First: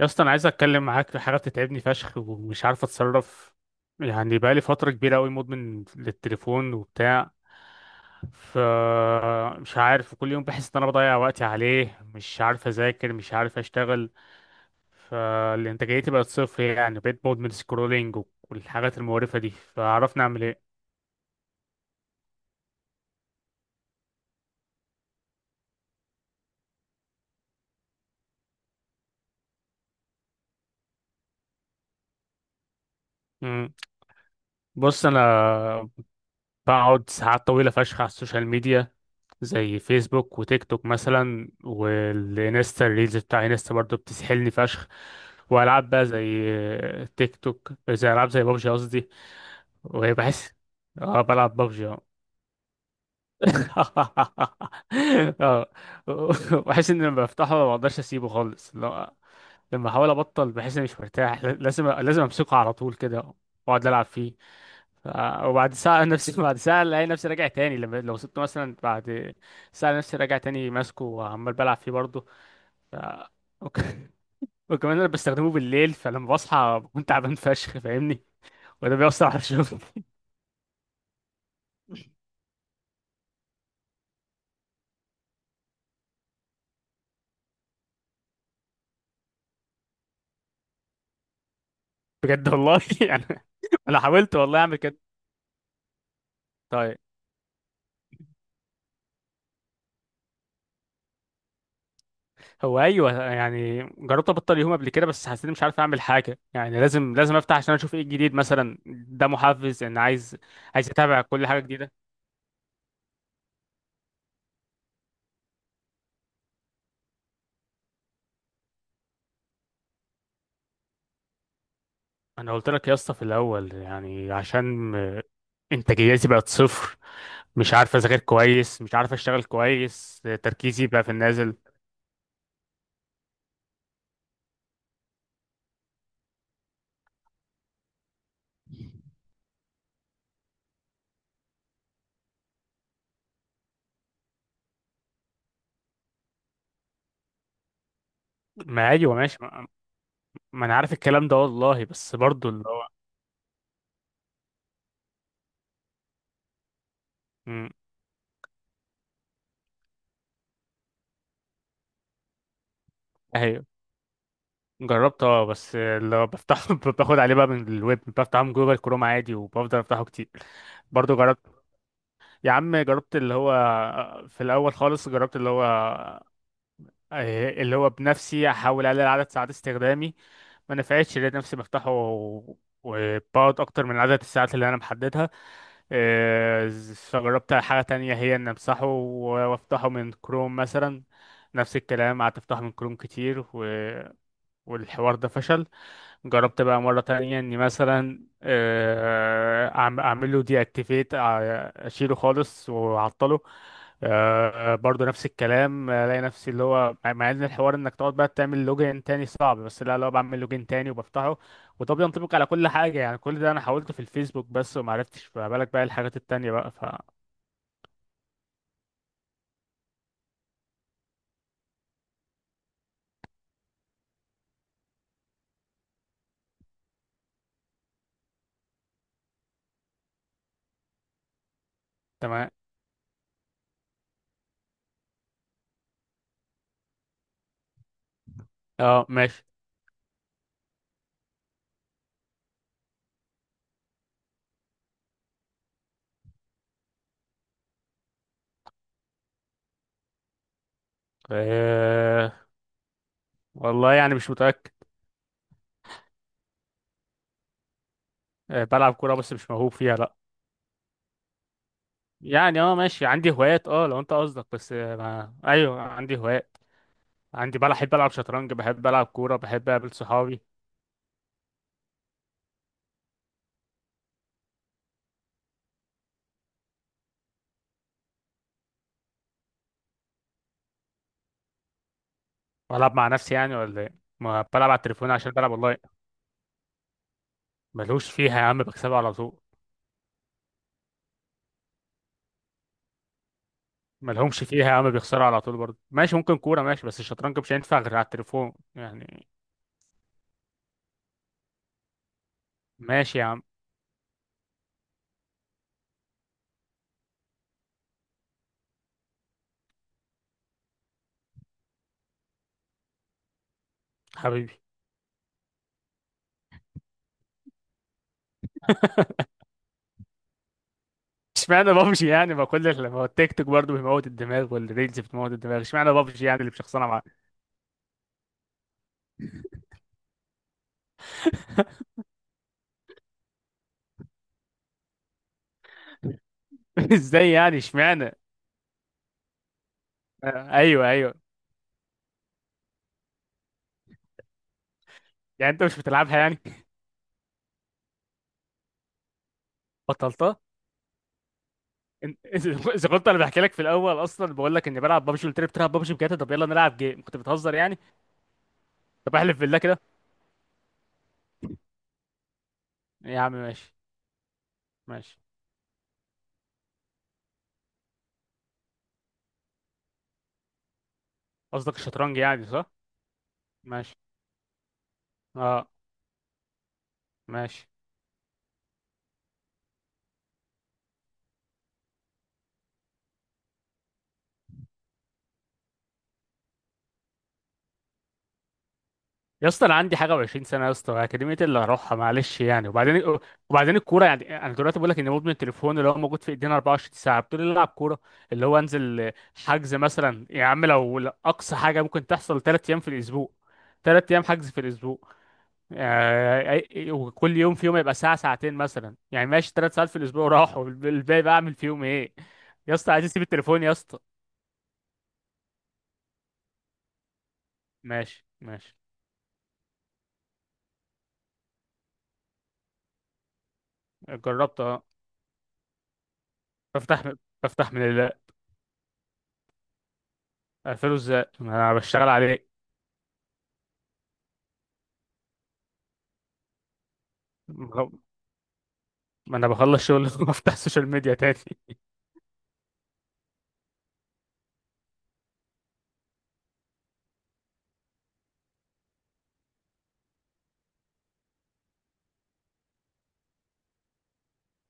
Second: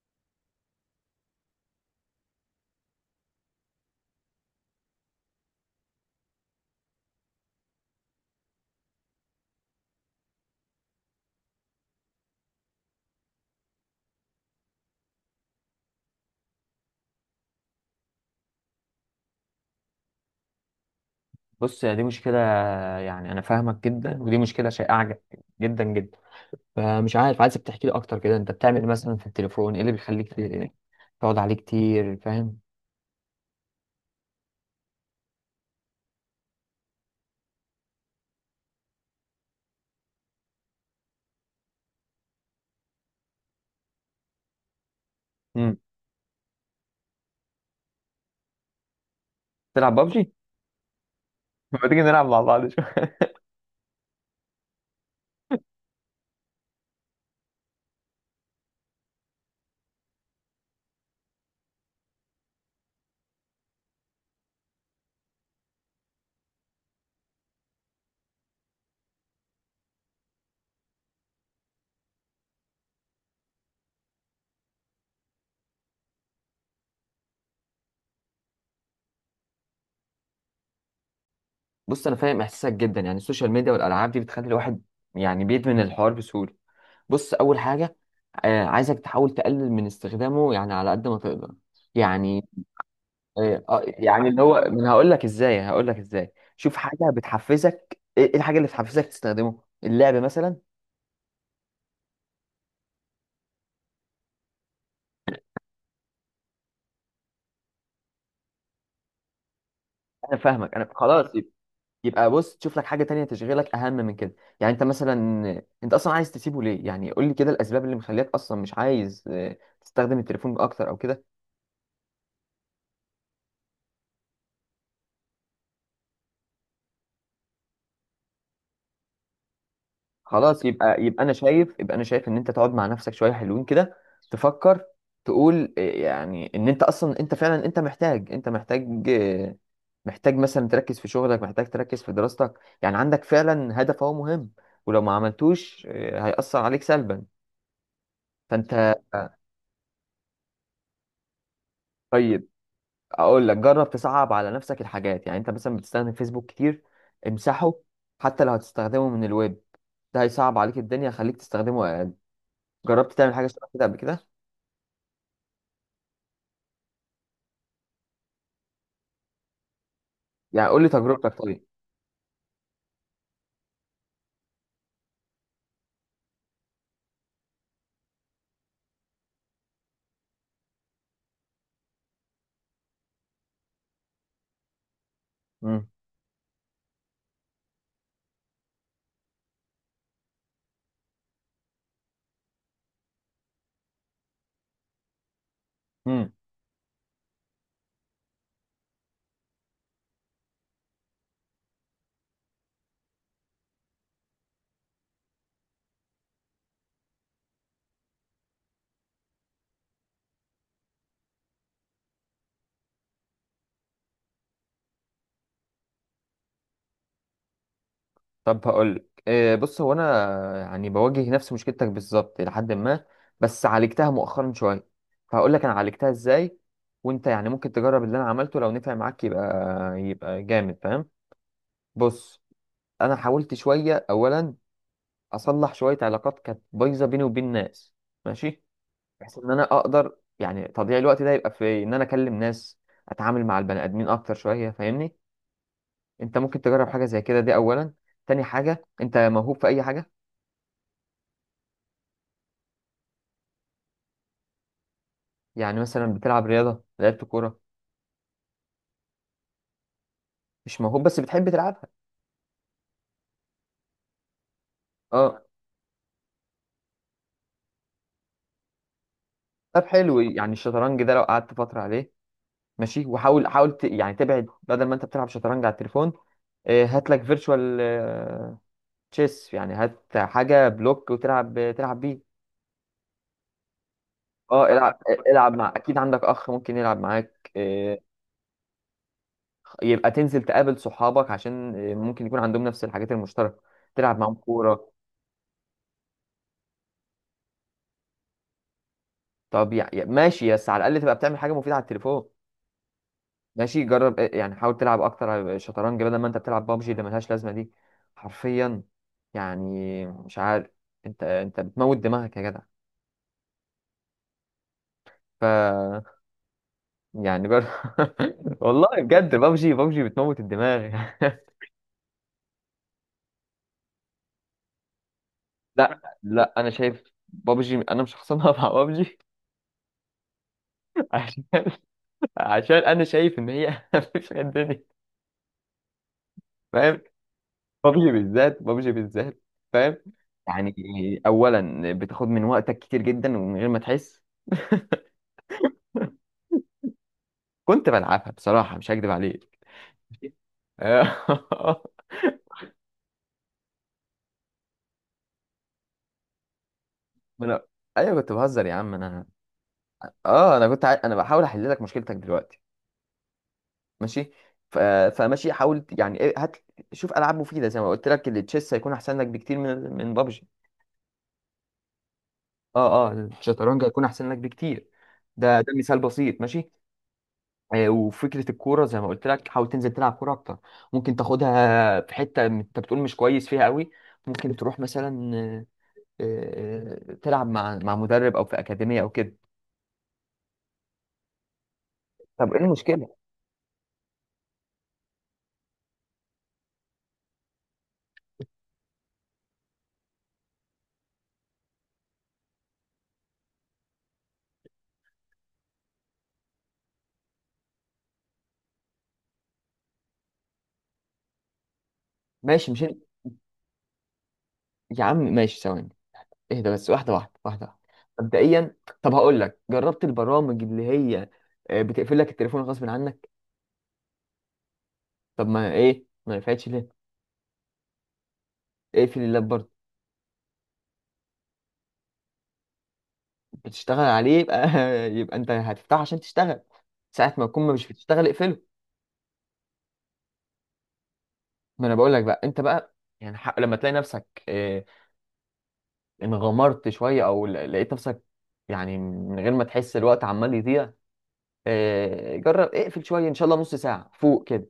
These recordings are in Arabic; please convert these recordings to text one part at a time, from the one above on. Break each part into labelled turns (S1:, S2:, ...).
S1: يا اسطى، انا عايز اتكلم معاك في حاجه بتتعبني فشخ ومش عارف اتصرف. يعني بقالي فتره كبيره قوي مدمن للتليفون وبتاع. ف مش عارف، كل يوم بحس ان انا بضيع وقتي عليه، مش عارف اذاكر، مش عارف اشتغل، فالانتاجيتي بقت صفر. يعني بقيت مدمن سكرولينج والحاجات المقرفه دي، فعرفنا اعمل ايه؟
S2: بص، يا دي مشكلة. يعني أنا فاهمك جدا، ودي مشكلة شائعة جدا جدا. فمش عارف، عايزك تحكي لي أكتر كده، أنت بتعمل إيه مثلا في التليفون؟ إيه اللي بيخليك تقعد عليه كتير، فاهم؟
S1: مم. بص انا بقعد ساعات طويلة فشخ على السوشيال ميديا، زي فيسبوك وتيك توك مثلا، والانستا الريلز بتاع انستا برضه بتسحلني فشخ.
S2: مم.
S1: والعاب بقى زي تيك توك، زي العاب زي بابجي قصدي.
S2: تلعب بابجي؟
S1: وبحس، اه بلعب بابجي
S2: ما
S1: اه.
S2: تيجي نلعب مع بعض شوية.
S1: اه، بحس ان لما بفتحه ما بقدرش اسيبه خالص، لا. لما احاول ابطل بحس اني مش مرتاح، لازم لازم امسكه على طول كده واقعد العب فيه. وبعد ساعة نفسي بعد ساعة الاقي نفسي راجع تاني، لما لو سبته مثلا بعد ساعة نفسي راجع تاني ماسكه وعمال بلعب فيه برضه. ف... وك... وكمان انا بستخدمه بالليل، فلما بصحى بكون تعبان فشخ فاهمني، وده بيأثر على الشغل.
S2: بص، أنا فاهم إحساسك جدا. يعني السوشيال ميديا والألعاب دي بتخلي الواحد يعني بيدمن الحوار بسهولة. بص، أول حاجة، عايزك تحاول تقلل من استخدامه يعني على قد ما تقدر. يعني
S1: بجد والله يعني
S2: إيه، آه،
S1: انا
S2: يعني
S1: حاولت
S2: اللي
S1: والله
S2: هو،
S1: اعمل كده.
S2: هقول لك ازاي، هقول لك ازاي، شوف
S1: طيب،
S2: حاجه بتحفزك، ايه إيه الحاجه اللي بتحفزك تستخدمه؟ اللعب مثلا؟
S1: هو ايوه، يعني جربت ابطل يوم قبل كده بس حسيت مش عارف اعمل حاجه، يعني لازم لازم افتح عشان اشوف ايه الجديد مثلا، ده محفز ان
S2: انا
S1: عايز
S2: فاهمك، انا
S1: عايز اتابع
S2: خلاص
S1: كل حاجه جديده.
S2: يبقى بص تشوف لك حاجه تانية تشغلك اهم من كده. يعني انت مثلا، انت اصلا عايز تسيبه ليه؟ يعني قول لي كده الاسباب اللي مخليك اصلا مش عايز، تستخدم التليفون اكتر او كده.
S1: انا قلت لك يا اسطى في الاول يعني عشان انتاجيتي بقت صفر، مش عارف اذاكر كويس، مش عارف اشتغل كويس،
S2: خلاص،
S1: تركيزي
S2: يبقى
S1: بقى في النازل.
S2: يبقى انا شايف ان انت تقعد مع نفسك شويه حلوين كده، تفكر، تقول إيه يعني، ان انت اصلا، انت فعلا، انت محتاج محتاج مثلا تركز في شغلك، محتاج تركز في دراستك. يعني عندك فعلا هدف هو مهم، ولو ما عملتوش هيأثر عليك سلبا.
S1: ما
S2: فانت،
S1: ايوه ماشي، ما انا عارف الكلام ده والله، بس
S2: طيب
S1: برضو اللي هو
S2: اقول لك جرب تصعب على نفسك الحاجات. يعني انت مثلا بتستخدم فيسبوك كتير،
S1: مم،
S2: امسحه. حتى لو هتستخدمه من الويب، ده هيصعب عليك الدنيا، خليك تستخدمه اقل. جربت تعمل حاجه
S1: ايوه
S2: شبه كده قبل كده؟
S1: جربت اه، بس اللي هو بفتح باخد عليه بقى من الويب، بفتحه من جوجل كروم عادي وبفضل افتحه كتير.
S2: يعني قول لي
S1: برضو
S2: تجربتك.
S1: جربت،
S2: طيب.
S1: يا عم جربت اللي هو، في الاول خالص جربت اللي هو اللي هو بنفسي احاول اقلل عدد ساعات استخدامي، ما نفعتش. لقيت نفسي بفتحه وبقعد اكتر من عدد الساعات اللي انا محددها.
S2: مم.
S1: فجربت حاجة تانية، هي ان امسحه وافتحه من كروم مثلا. نفس الكلام، قعدت افتحه من كروم كتير والحوار ده فشل.
S2: مم.
S1: جربت بقى مرة تانية اني مثلا اعمل له دي اكتيفيت اشيله خالص واعطله. برضه نفس الكلام، الاقي نفسي اللي هو مع ان الحوار انك تقعد بقى تعمل لوجين تاني صعب، بس لا، لو بعمل لوجين تاني وبفتحه. وده بينطبق على كل حاجة، يعني كل ده انا حاولته في الفيسبوك بس ومعرفتش، فما بالك بقى الحاجات التانية بقى
S2: طب هقول لك إيه، بص، هو انا يعني بواجه نفس مشكلتك بالظبط الى حد ما، بس عالجتها مؤخرا شويه. فهقول لك انا عالجتها ازاي، وانت يعني ممكن تجرب اللي انا عملته، لو نفع معاك يبقى جامد، فاهم؟ بص،
S1: تمام.
S2: انا حاولت شويه اولا اصلح شويه علاقات كانت بايظه بيني وبين ناس، ماشي،
S1: اه
S2: بحيث
S1: ماشي.
S2: ان انا اقدر يعني تضييع الوقت ده يبقى في ان انا اكلم ناس، اتعامل مع البني ادمين اكتر شويه، فاهمني؟ انت ممكن تجرب حاجه زي كده دي اولا. تاني حاجه، انت موهوب في اي حاجه؟
S1: آه، والله يعني مش متأكد.
S2: يعني مثلا بتلعب رياضه، لعبت كوره؟
S1: بلعب كورة بس مش موهوب فيها، لا.
S2: مش موهوب بس بتحب تلعبها؟
S1: يعني اه ماشي عندي هوايات اه، لو انت قصدك بس آه، ما...
S2: اه.
S1: ايوه عندي هوايات. عندي بحب العب شطرنج، بحب العب كوره، بحب
S2: طب
S1: اقابل
S2: حلو،
S1: صحابي.
S2: يعني الشطرنج ده لو قعدت فتره عليه، ماشي. وحاول يعني تبعد، بدل ما انت بتلعب شطرنج على التليفون، اه، هات لك فيرتشوال تشيس، يعني هات حاجه بلوك وتلعب بيه.
S1: والعب مع نفسي يعني ولا ايه؟ ما
S2: اه،
S1: بلعب على
S2: العب.
S1: التليفون عشان بلعب
S2: العب مع،
S1: والله.
S2: اكيد عندك اخ ممكن يلعب معاك، اه.
S1: ملهوش فيها يا عم، بكسبها على طول.
S2: يبقى تنزل تقابل صحابك، عشان اه، ممكن يكون عندهم نفس الحاجات المشتركه، تلعب معاهم
S1: ملهمش فيها يا
S2: كوره.
S1: عم، بيخسروا على طول برضه. ماشي ممكن كوره، ماشي، بس الشطرنج مش هينفع غير على التليفون يعني.
S2: طب يعني ماشي، بس على الاقل تبقى بتعمل حاجه مفيده على التليفون.
S1: ماشي يا عم.
S2: ماشي، جرب يعني حاول تلعب اكتر على شطرنج بدل ما انت بتلعب بابجي اللي ملهاش لازمه دي، حرفيا. يعني مش عارف، انت بتموت دماغك يا جدع.
S1: حبيبي.
S2: ف، يعني جرب. والله بجد، بابجي، بابجي بتموت الدماغ.
S1: اشمعنى بابجي يعني، ما كل اللي- ما هو التيك توك برضه بيموت الدماغ، والريلز بتموت الدماغ، اشمعنى
S2: لا
S1: بابجي يعني اللي
S2: لا،
S1: مش
S2: انا
S1: شخصانه
S2: شايف
S1: معاه.
S2: بابجي، انا مش خصمها مع بابجي. عشان، عشان انا شايف ان هي مفيش غير الدنيا، فاهم؟
S1: ازاي يعني
S2: بابجي
S1: اشمعنى؟
S2: بالذات، بابجي بالذات، فاهم؟
S1: ايوه ايوه.
S2: يعني اولا بتاخد من وقتك كتير جدا ومن غير ما تحس.
S1: يعني انت مش بتلعبها يعني؟
S2: كنت بلعبها بصراحه، مش هكدب عليك.
S1: بطلتها؟
S2: آه.
S1: إن- اذا كنت انا بحكي لك في الاول اصلا بقول لك اني بلعب ببجي، قلت لي بتلعب ببجي بجد، طب يلا نلعب جيم، كنت
S2: ما
S1: بتهزر
S2: انا،
S1: يعني؟
S2: ايوه كنت بهزر يا عم
S1: طب
S2: انا.
S1: احلف بالله كده.
S2: اه، انا انا بحاول احل لك مشكلتك دلوقتي.
S1: يا عم ماشي.
S2: ماشي. ف...
S1: ماشي.
S2: فماشي، حاول يعني هات شوف العاب مفيده، زي ما قلت لك، التشيس هيكون احسن لك بكتير من بابجي.
S1: قصدك الشطرنج يعني، صح؟
S2: اه اه، الشطرنج
S1: ماشي
S2: هيكون احسن لك بكتير. ده
S1: اه.
S2: مثال بسيط، ماشي.
S1: ماشي.
S2: آه، وفكره الكوره زي ما قلت لك، حاول تنزل تلعب كوره اكتر. ممكن تاخدها في حته انت بتقول مش كويس فيها قوي، ممكن تروح مثلا تلعب مع مدرب، او في اكاديميه، او كده.
S1: يا اسطى انا عندي حاجه و20 سنه يا اسطى، اكاديميه اللي هروحها، معلش
S2: طب ايه
S1: يعني؟
S2: المشكله؟
S1: وبعدين وبعدين الكوره، يعني انا دلوقتي بقول لك ان مدمن التليفون اللي هو موجود في ايدينا 24 ساعه بتقول لي العب كوره؟ اللي هو انزل حجز مثلا يا عم، لو اقصى حاجه ممكن تحصل 3 ايام في الاسبوع، 3 ايام حجز في الاسبوع، يعني وكل يوم في يوم يبقى ساعة ساعتين مثلا، يعني ماشي، 3 ساعات في الأسبوع، راحوا الباقي بقى أعمل فيهم إيه؟
S2: ماشي
S1: يا
S2: مش
S1: اسطى
S2: انت-
S1: عايز أسيب التليفون يا اسطى.
S2: يا عم ماشي، ثواني، اهدى بس، واحدة واحدة، واحدة واحدة.
S1: ماشي
S2: مبدئيا،
S1: ماشي.
S2: طب هقول لك، جربت البرامج اللي هي آه، بتقفل لك التليفون غصب عنك؟
S1: جربت أه.
S2: طب ما ايه، ما نفعتش ليه؟
S1: بفتح بفتح من ال
S2: اقفل اللاب برضه.
S1: أقفله إزاي ما أنا بشتغل عليه؟
S2: بتشتغل عليه، يبقى يبقى انت هتفتحه عشان تشتغل، ساعة ما تكون مش
S1: ما
S2: بتشتغل اقفله.
S1: أنا بخلص شغل وأفتح السوشيال ميديا تاني.
S2: ما انا بقول لك بقى، انت بقى يعني لما تلاقي نفسك انغمرت شويه، او لقيت نفسك يعني من غير ما تحس الوقت عمال يضيع، آه، جرب اقفل شويه، ان شاء الله نص ساعه فوق كده.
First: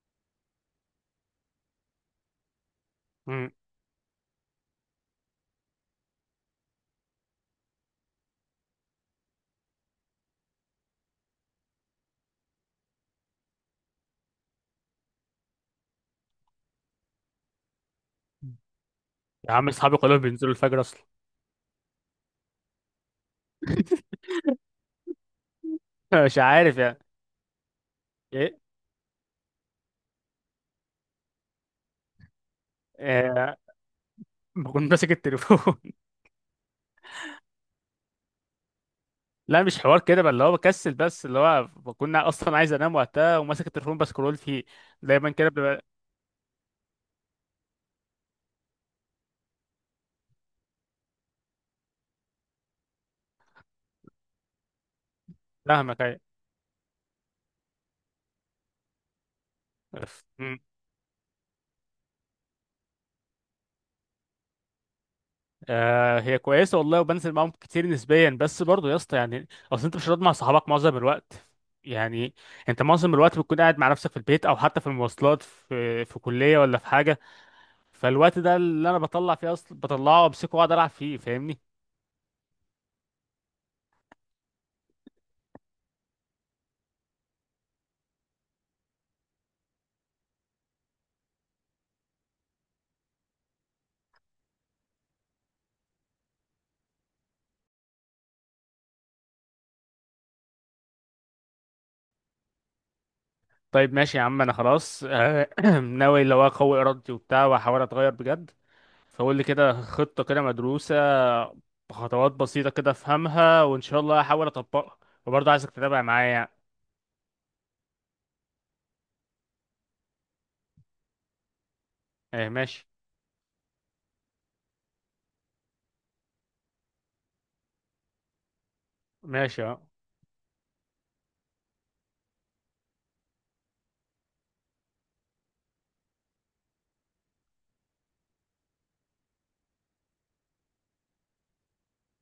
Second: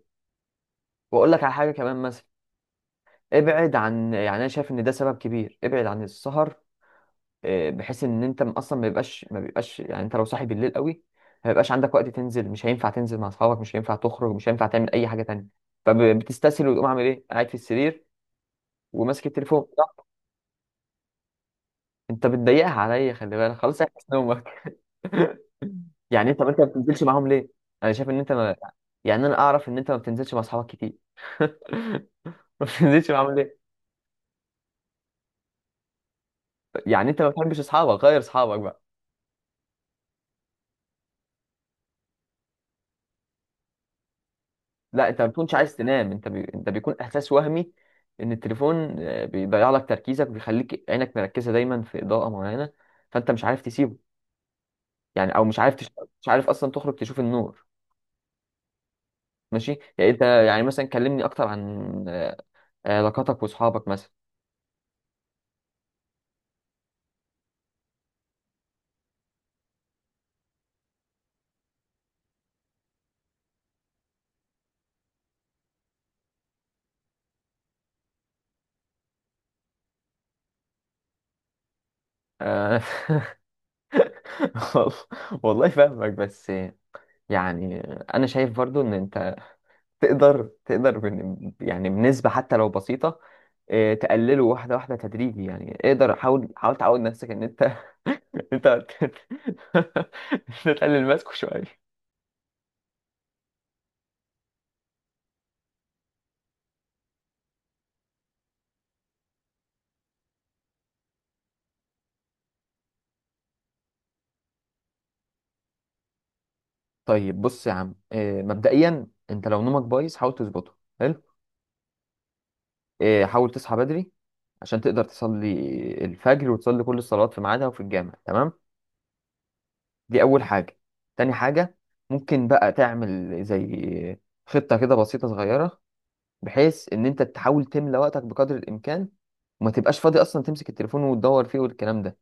S2: واقول لك على حاجه كمان مثلا،
S1: مم.
S2: ابعد عن، يعني انا شايف ان ده سبب كبير، ابعد عن السهر. آه، بحيث ان انت، اصلا ما بيبقاش، يعني انت لو صاحي بالليل قوي، ما بيبقاش عندك وقت تنزل، مش هينفع تنزل مع اصحابك، مش هينفع تخرج، مش هينفع تعمل اي حاجه تانية. فبتستسهل وتقوم عامل ايه؟ قاعد في السرير وماسك
S1: يا
S2: التليفون.
S1: عم أصحابي كلهم بينزلوا الفجر أصلا.
S2: انت بتضيقها عليا، خلي بالك، خلاص احبس نومك. يعني
S1: مش
S2: انت ما
S1: عارف يعني.
S2: بتنزلش معاهم ليه؟ انا شايف ان انت ما...
S1: إيه.
S2: يعني انا اعرف ان انت ما بتنزلش مع اصحابك كتير. ما بتنزلش معاهم
S1: آه،
S2: ليه؟
S1: بكون ماسك التليفون.
S2: يعني انت ما بتحبش اصحابك، غير اصحابك بقى؟
S1: لا مش حوار كده بقى، اللي هو بكسل بس، اللي هو كنا اصلا عايز انام وقتها وماسك التليفون بسكرول فيه،
S2: لا، انت ما
S1: دايما كده
S2: بتكونش عايز
S1: ببقى.
S2: تنام، انت انت بيكون احساس وهمي ان التليفون، آه، بيضيع لك تركيزك وبيخليك عينك مركزه دايما في اضاءه معينه، فانت مش عارف تسيبه. يعني او مش عارف
S1: فاهمك ايوه.
S2: مش عارف اصلا تخرج تشوف النور. ماشي. يعني انت
S1: أف- مم.
S2: يعني مثلا كلمني اكتر عن، آه، علاقاتك واصحابك مثلا.
S1: آه، هي كويسه والله، وبنزل معاهم كتير نسبيا، بس برضه يا اسطى يعني اصل انت مش هتقعد مع صحابك معظم الوقت، يعني انت معظم الوقت بتكون قاعد مع نفسك في البيت او حتى في المواصلات، في كليه ولا في حاجه. فالوقت ده اللي انا بطلع فيه اصلا بطلعه وامسكه واقعد العب فيه، فاهمني.
S2: آه، وال- والله فاهمك، بس يعني انا شايف برضو ان انت تقدر، يعني بنسبة حتى لو بسيطة، آه، تقلله واحدة واحدة، تدريجي. يعني اقدر، حاول تعود نفسك ان انت انت تقلل ماسكه شوية.
S1: طيب ماشي يا عم، انا خلاص ناوي اللي هو اقوي ارادتي وبتاع واحاول اتغير بجد. فقول لي كده خطة كده مدروسة، بخطوات بسيطة كده افهمها، وان شاء الله هحاول اطبقها. وبرضه عايزك تتابع معايا يعني.
S2: طيب بص يا عم، آه، مبدئيا انت لو نومك بايظ حاول تظبطه حلو.
S1: ايه ماشي.
S2: آه، حاول تصحى بدري عشان تقدر تصلي الفجر، وتصلي كل الصلوات في ميعادها وفي الجامع، تمام؟
S1: ماشي اه.
S2: دي أول حاجة. تاني حاجة، ممكن بقى تعمل زي خطة كده بسيطة صغيرة، بحيث إن أنت تحاول تملى وقتك بقدر الإمكان، وما تبقاش فاضي أصلا تمسك التليفون وتدور فيه والكلام ده.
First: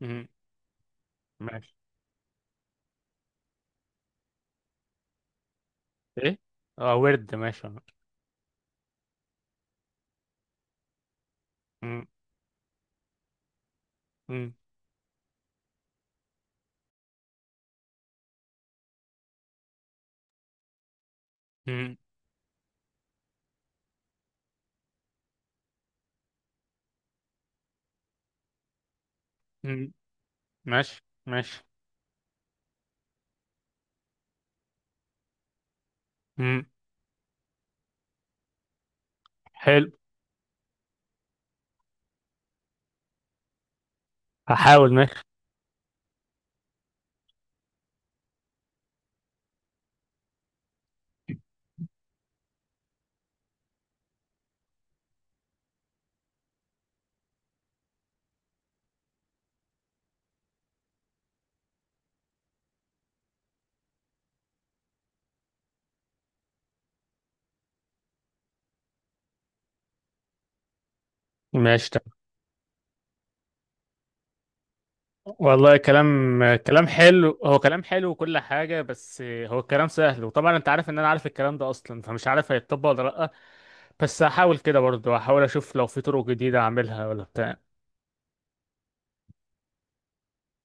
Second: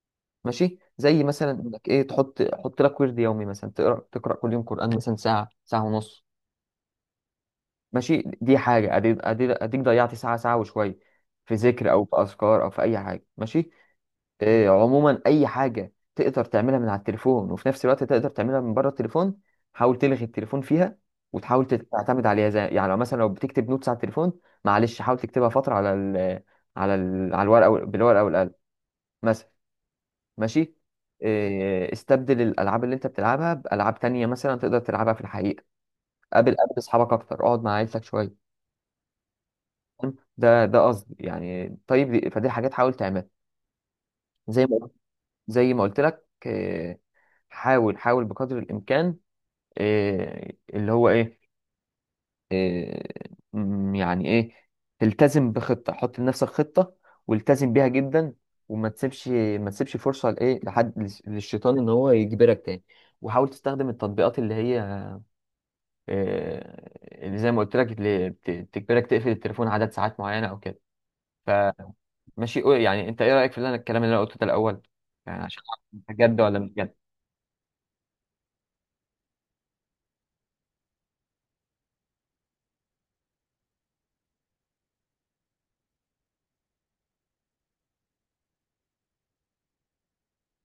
S1: مم.
S2: ماشي؟ زي مثلا
S1: ماشي.
S2: إنك تحط، لك ورد يومي مثلا، تقرأ، تقرأ كل يوم قرآن مثلا ساعة، ساعة ونص.
S1: ايه. اه ورد ماشي اه.
S2: ماشي، دي حاجة أديك، ضيعت ساعة، ساعة وشوية في ذكر، أو
S1: مم.
S2: في أذكار، أو في أي حاجة. ماشي؟
S1: مم.
S2: إيه، عموما اي حاجه تقدر تعملها من على التليفون وفي نفس الوقت تقدر تعملها من بره التليفون، حاول تلغي التليفون فيها، وتحاول
S1: مم.
S2: تعتمد عليها، زي يعني لو مثلا لو بتكتب نوتس على التليفون، معلش حاول تكتبها فتره على ال على ال على الورقه، بالورقه والقلم مثلا.
S1: مم.
S2: ماشي.
S1: ماشي ماشي.
S2: إيه، استبدل الالعاب اللي انت بتلعبها بالعاب تانية مثلا تقدر تلعبها في الحقيقه. قابل،
S1: مم.
S2: اصحابك اكتر، اقعد مع عيلتك شويه.
S1: حلو.
S2: تمام؟ ده قصدي يعني. طيب دي- فدي حاجات حاول تعملها. زي ما
S1: هحاول ماشي.
S2: زي ما قلت لك حاول، حاول بقدر الامكان إيه اللي هو ايه, إيه م- يعني ايه تلتزم بخطه، حط لنفسك خطه والتزم بيها جدا، وما تسيبش ما تسيبش فرصه للشيطان ان هو يجبرك تاني. وحاول تستخدم التطبيقات اللي هي إيه اللي زي ما قلت لك، اللي بتجبرك تقفل التليفون عدد ساعات معينه او كده.
S1: ماشي.
S2: فماشي، يعني انت ايه رايك في اللي انا الكلام اللي انا قلته ده الاول؟ يعني عشان
S1: والله
S2: أعرف أنت جد
S1: كلام
S2: ولا مش
S1: كلام
S2: جد.
S1: حلو، هو كلام حلو وكل حاجة، بس هو الكلام سهل، وطبعا انت عارف ان انا عارف الكلام ده اصلا، فمش عارف هيتطبق ولا لأ. بس هحاول كده برضه، هحاول اشوف لو في طرق جديدة اعملها ولا بتاع.